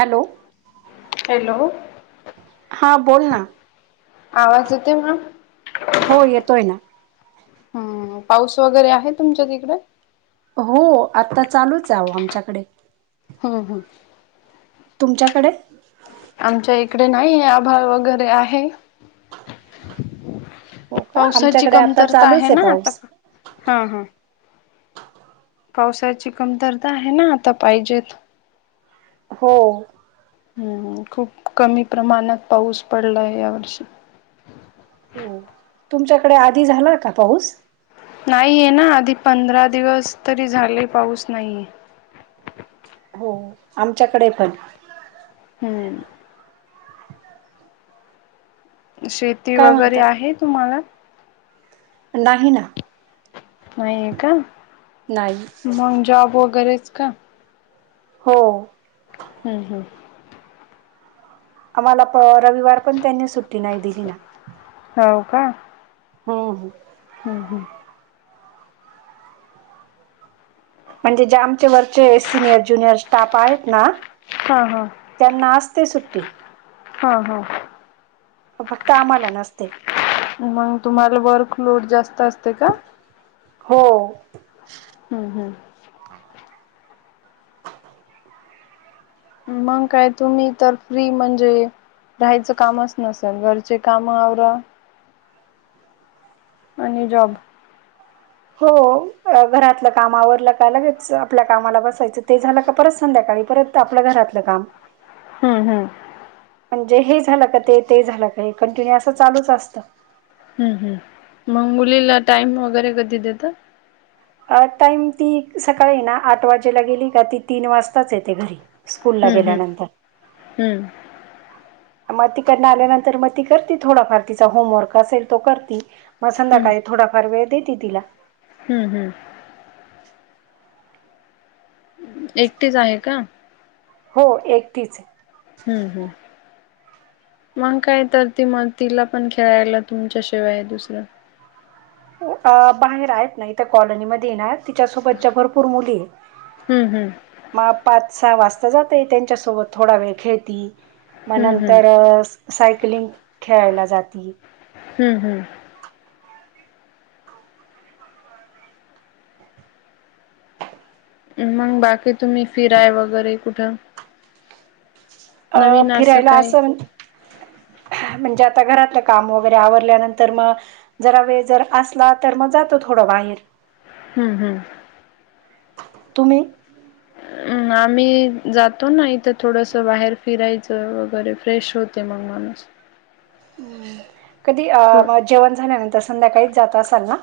Hello. Hello. हा बोल ना. आवाज येतोय का‌? हो येतोय ना. ह पाऊस वगैरे आहे तुमच्या तिकडे? हो आता चालूच आहे ओ आमच्याकडे. हम्म हम्म तुमच्याकडे? आमच्या इकडे नाहीये आभाळ वगैरे आहे. हो का पावसाची आमच्याकडे आता कमतरता आहे चालूच ना आता पाऊस खूप हा हा. पावसाची कमतरता आहे ना आता पाहिजेत. हो. हम्म, खूप कमी प्रमाणात पाऊस पडला आहे या वर्षी. हो. तुमच्याकडे आधी झालाय का पाऊस? नाहीयेना आधी पंधरा दिवस तरी झाले पाऊस नाहीेये. हो, आमच्याकडे पण. हम्म. शेती काय वगैरे म्हणता आहे तुम्हाला? नाही ना. नाहीये का. नाही. मंग जॉब वगैरेच का? हो. हम्म हम्. आम्हाला. रविवार पण त्यांनी सुट्टी नाही दिली ना. हो का. हो हम्म हम्म. म्हणजे जे आमचे वरचे सिनियर ज्युनियर स्टाफ आहेत ना. हा हा. त्यांना असते सुट्टी. हा हां. फक्त आम्हाला नसते. मग तुम्हाला वर्क लोड जास्त असते का? हो. हम्म हम्म. मंग काय तुम्ही तर फ्री म्हणजे राहायच कामच नसेल घरचे काम आवरा. आणि जॉब. हो. अ घरातल काम आवरल का लगेच आपल्या कामाला बसायच ते झाल का परत संध्याकाळी परत. आपल घरातल काम. हम्म हम्म म्हणजे हे झालं कां ते ते झालं कां हे कंटिन्यू असं चालूंच असतं. हम्मं हम्मं मंग मुलीलां टाईम वगैरें कधीं देतां. अं टाईम ती सकाळीं नां आंठ वाजेला गेली कां ती तीनं वाजताचं येते घरी. स्कूलला हं हं गेल्यानंतर हम्मं. मंग तिकडं आल्यानंतर मंग ती करते थोडांफार तिच्या होमवर्क असेल तो करती मंग संध्याकाळ थोडांफार वेळं देते तिलां. हं हं. एकटीचं आहे कां. हो एकटीचं तीचं हम्मं हम्मं. मंग कायं तरं ती मंग तिला पणं खेळांयला तुमच्यांशिवाय हे दुसरं अं बाहेर आहेतं नाहीं कॉलनीमध्यें येणारं. तिच्यां सोबतच्यां भरंपूर मुली आहेतं हम्म हम्म मं पांच सहा वाजतां जाते त्यांच्यासोबतं थोडां वेळं खेळती मंग हम्म हम्म नंतर सायकलिंग खेळांयला जाती. हंम हंम. मंग बाकी तुम्हीं फिराय वगैरें कुठं. अ नवीन असं फिरायला कायं. म्हणजे आंता घरांतले कामं वगैरें आवरल्यानंतर मंग जरां वेळं जरं असंला तरं मंग जातो थोडं बाहिरं. हंम हंम. तुम्हीं. हम्मं आम्हीं जातो नां इथं थोडंसं बाहेर फिरायचं वगैरें फ्रेश होतो. ते मं माणूंस. कधीं थो अं मं जेवणं झाल्यानंतर संध्याकाळीच जातं असांल नां.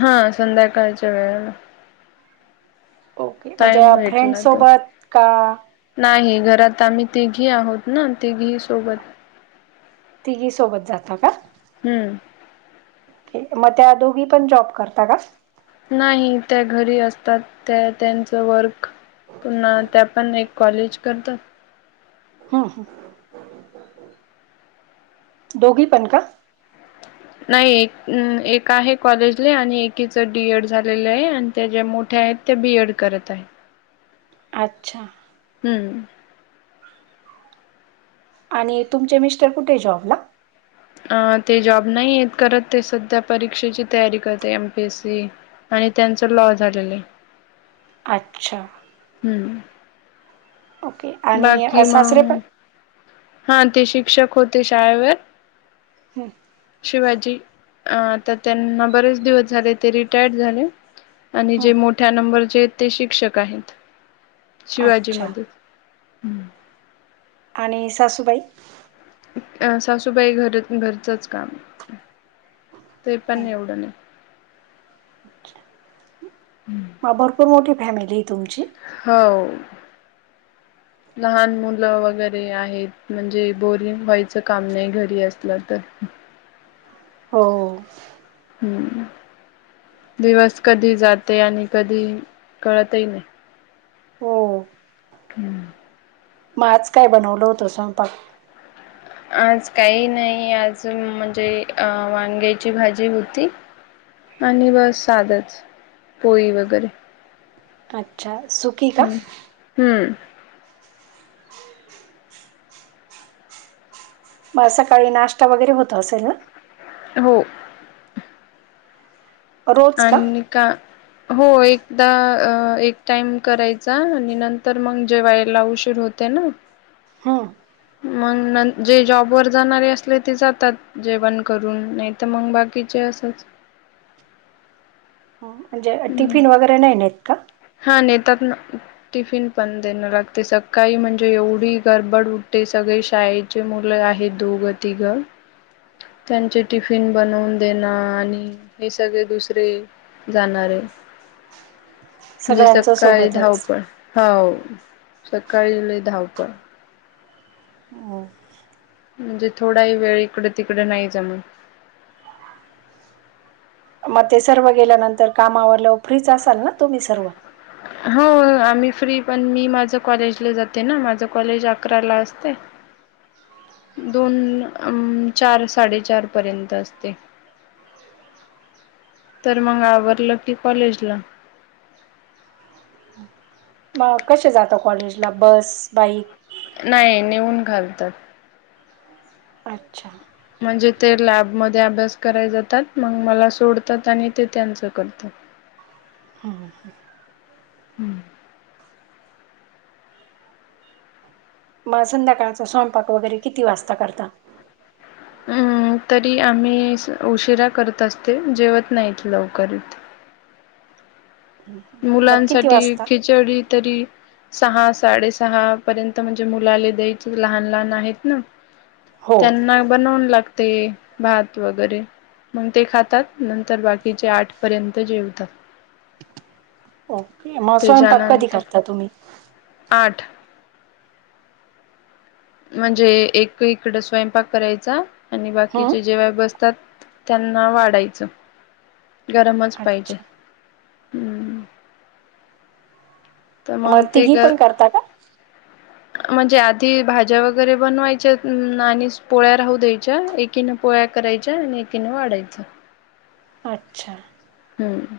हां संध्याकाळच्या वेळेला. ओके म्हणजे टाइम फ्रेंड सोबतं कां. नाहीं घरांत आम्हीं तिघी आहोंत नां तिघी सोबतं. तिघी सोबतं जातां कां? हम्मं. मंग त्यां दोघी पणं जॉब करतां कां नाहीं त्यां घरी असतांत त्यां त्यांचं वर्क. पून्हां त्यां पणं एक कॉलेज करतांत. हं दोघी पणं कां. नाहीं एक एक आहे कॉलेजला आणि एकीचं डी एड झालेलं आहे आणि त्यां ज्यां मोट्या आहेतं. ते बी एड करतं आहेतं. अच्छा. हम्मं. आणि तुमचे मिस्टर कुंठे आहे जॉबला अं ते जॉब नाहीं येतं करतं ते संध्या परीक्षेची तयारी करते एमपीएससी. आणि त्यांचं लॉ झालेलं आहे अच्छा. हम्मं. ओके आणि सासरे पणं हां ते शिक्षक होते शाळेवरं. हं हं. शिवाजी आता त्यांना बरेच दिवस झाले ते रिटायर्ड झाले. आणि जे हं मोठ्या नंबरचे आहेत ते शिक्षक आहेत शिवाजी अच्छा मधेच आणि सासबाई? अ सासूबाई घर घरचंच काम ते हो. पण एवढं नाही. भरपूर मोठी फॅमिली आहे तुमची? ह व. लहान मुलं वगैरे आहेत म्हणजे बोरिंग व्हायचं काम नाही घरी असलं तर. हो. हम्म, दिवस कधी जाते आणि कधी कळतही नाही. हो हम्म. मग आज काय बनवलं होतं स्वयंपाक? आज काही नाही, आज म्हणजे अ वांग्याची भाजी होती. आणि बस साधंच पोळी वगैरे. अच्छा सुखी का? हम्म. हम्म. मग सकाळी नाष्टा वगैरे होत असेल ना? हो. अन का? हो एकदा एक टाईम करायचा आणि नंतर मग जेवायला उशीर होत ते ना हा. मग जे जॉबवर जाणारे असले ते जातात. जेवण करून नाही तर मग बाकीचे असंच. म्हणजे हम्म. टिफिन वगैरे नाही नाहीत का? हा नेतात ना. टिफिन पण देणं लागते सकाळी म्हणजे एवढी गडबड उठते सगळे शाळे चे मुलं आहेत दोघ, तिघ त्यांचे टिफिन बनवून देण आणि हे सगळे दुसरे जाणारे. म्हणजे सगळ्यांचं सकाळी सोबतच धावपळ, हाव सकाळी लय धावपळ हं. म्हणजे थोडाही वेळ इकडे, तिकडे नाही जमत. मग ते सर्व गेल्यानंतर काम आवरल्यावर फ्रीच असाल ना तुम्ही सर्व? हो आम्ही फ्री पण मी माझं कॉलेजला जाते ना माझं कॉलेज अकरा ला असते. दोन, अम चार, साडेचार पर्यंत असते. तर मग आवरलं की कॉलेजला. मग कसे जातो कॉलेजला बस, बाईक? नाही नेऊन घालतात. अच्छा. म्हणजे ते लॅबमध्ये अभ्यास कराय जातात मग मला सोडतात आणि ते त्यांचं करतात. हम्म. मग संध्याकाळचा स्वयंपाक वगैरे किती वाजता करता? हम्म, तरी आम्ही उशिरा करत असते जेवत नाहीत लवकर इथ. मग किती मुलांसाठी वाजता? खिचडी तरी सहा, साडेसहा पर्यंत म्हणजे मुलाले द्यायचे लहान, लहान आहेत ना. हो त्यांना बनवून लागते, भात वगैरे. मंग ते खातात, नंतर बाकीचे आठ पर्यंत जेवतात. ओके, म स्वयंपाक कधी त्याच्यानंतर करता तुम्ही? आठ. म्हणजे एक इकड स्वयंपाक करायचा आणि हम्म बाकीचे जेवाय बसतात. त्यांना वाढायचं, गरमच पाहिजे, अच्छा हम्म. त मग ते तिघी ग पण करता का? म्हणजे आधी भाज्या वगैरे बनवायच्यात आणि पोळ्या राहू द्यायच्या, ए कीनं पोळ्या करायच्या आणि एकीनं वाढायचं. अच्छा. हम्म.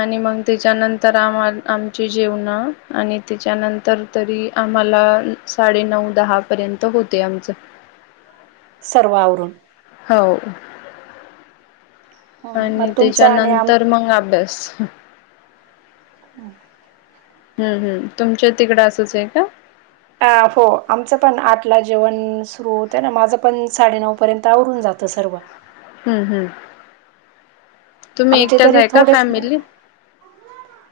आणि मंग त्याच्यानंतर आम्हा आमचे जेवण आणि त्याच्यानंतर तरी आम्हाला साडेनऊ, दहा पर्यंत होते आमचं. सर्व आवरून? हो हम्म, मग आणि तुमचं आणि आम त्याच्यानंतर मंग अभ्यास हम्. हम्म हम्, तुमच्या तिकडं असंच ये का? आ फो आमचं पण आठला जेवण सुरू होत ना, माझं पण साडेनऊ पर्यंत आवरून जातं सर्व. हम्म-हम्म, तुम्ही आमचे एकट्याच तरी आहे का, थोडेच फॅमिलीत?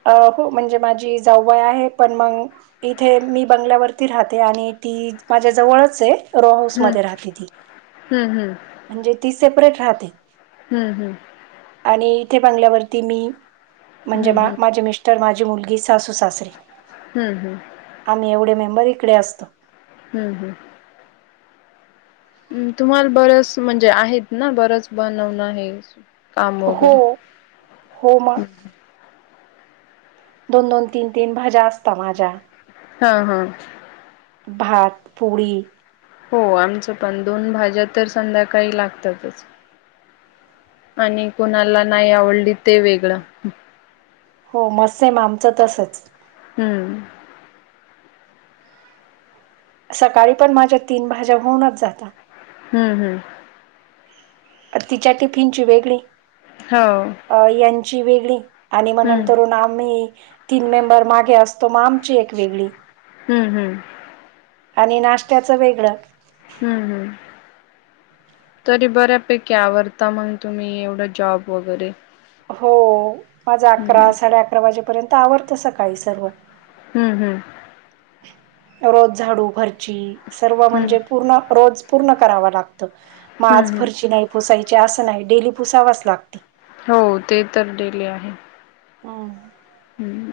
अ हो म्हणजे माझी जाऊ बाई आहे, पण मग इथे मी बंगल्यावरती राहते आणि ती माझ्या जवळच ये रो हाऊस मध्ये राहते ती. हम्म हम्म. म्हणजे ती सेपरेट राहते. हम्म हम्. आणि इथे बंगल्यावरती मी, म्हणजे हम्म हम्म हम्म मा-माझे मिस् टर, माझी मुलगी, सासू सासरे हम्म हम्. आम्ही एवढे मेंबर इकडे असतो. हम् हम्. हम् तुम्हाला बरचस, म्हणजे आहेत ना, बरंच बनवणं हे स. हो, हो म. दोन-दोन, तीन-तीन भाज्या असता माझ्या. हं हां. भात, पोळी. हो आमचं पण, दोन भाज्या तर संध्याकाळी लागतातच. आणि कोणाला नाही आवडली, ते वेगळं. हो म सेम आमचं तसच. हम्म. सकाळी पण माझ्या तीन भाज्या होऊनच जाता. हम्म हम्म. त तिच्या टिफिनची वेगळी. हो. अ यांची वेगळी आणि म हम्म नंतरून आम्ही तीन मेंबर मागे असतो, माग आमची एक वेगळी. हम्म हम्म. आणि नाश्त्याचं वेगळं हूं हूं तरी बऱ्यापैकी आवरता मंग तुम्ही एवढं जॉब वगैरे हो माझं अकरा हम्म साडे अकरा वाजेपर्यंत आवरतं सकाळी सर्व हूं हूं रोज झाडू फरची सर्व हम्म म्हणजे पूर्ण रोज पूर्ण करावा लागत म आज हं, हं. फरशी नाय पुसायची असं नाही डेली पुसावच लागती. हो ते तर डेली आहे. हं हम्मं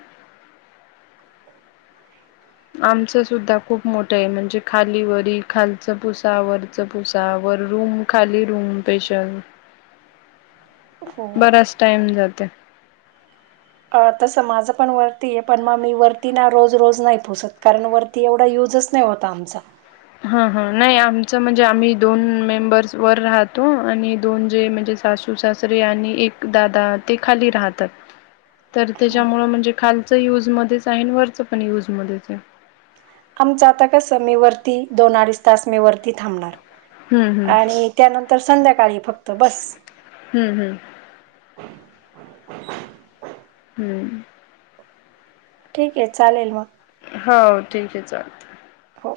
आमचं सुद्धा खूप मोठंय म्हणजे खालीवरी खालच पुसा वर च पुसा वर रूम खाली रूम स्पेशल हो बराच टाइम जात अ तसं माझं पण वरती ये पण म मी वरती ना रोज रोज नाय पुसत कारण वर ती एवढा युजच नाय होत आमचा हा हा नाही आमचं म्हणजे आम्ही दोन मेंबर्स वर राहतो आणि दोन जे म्हणजे सासू सासू सासरे आणि एक दादा ते खाली राहतात. तर हम्म. त्याच्यामुळं म्हणजे खालचं युजमध्येच आहे वरचं पण युजमध्येचये. आमचं आता कसं मी वरती दोन अडीच तास मी वरती थांबणार हं, हं. आणि त्यानंतर संध्याकाळी फक्त बस हूं हूं हूं ठीकये चालेल म हो ठीक ये चालत हो.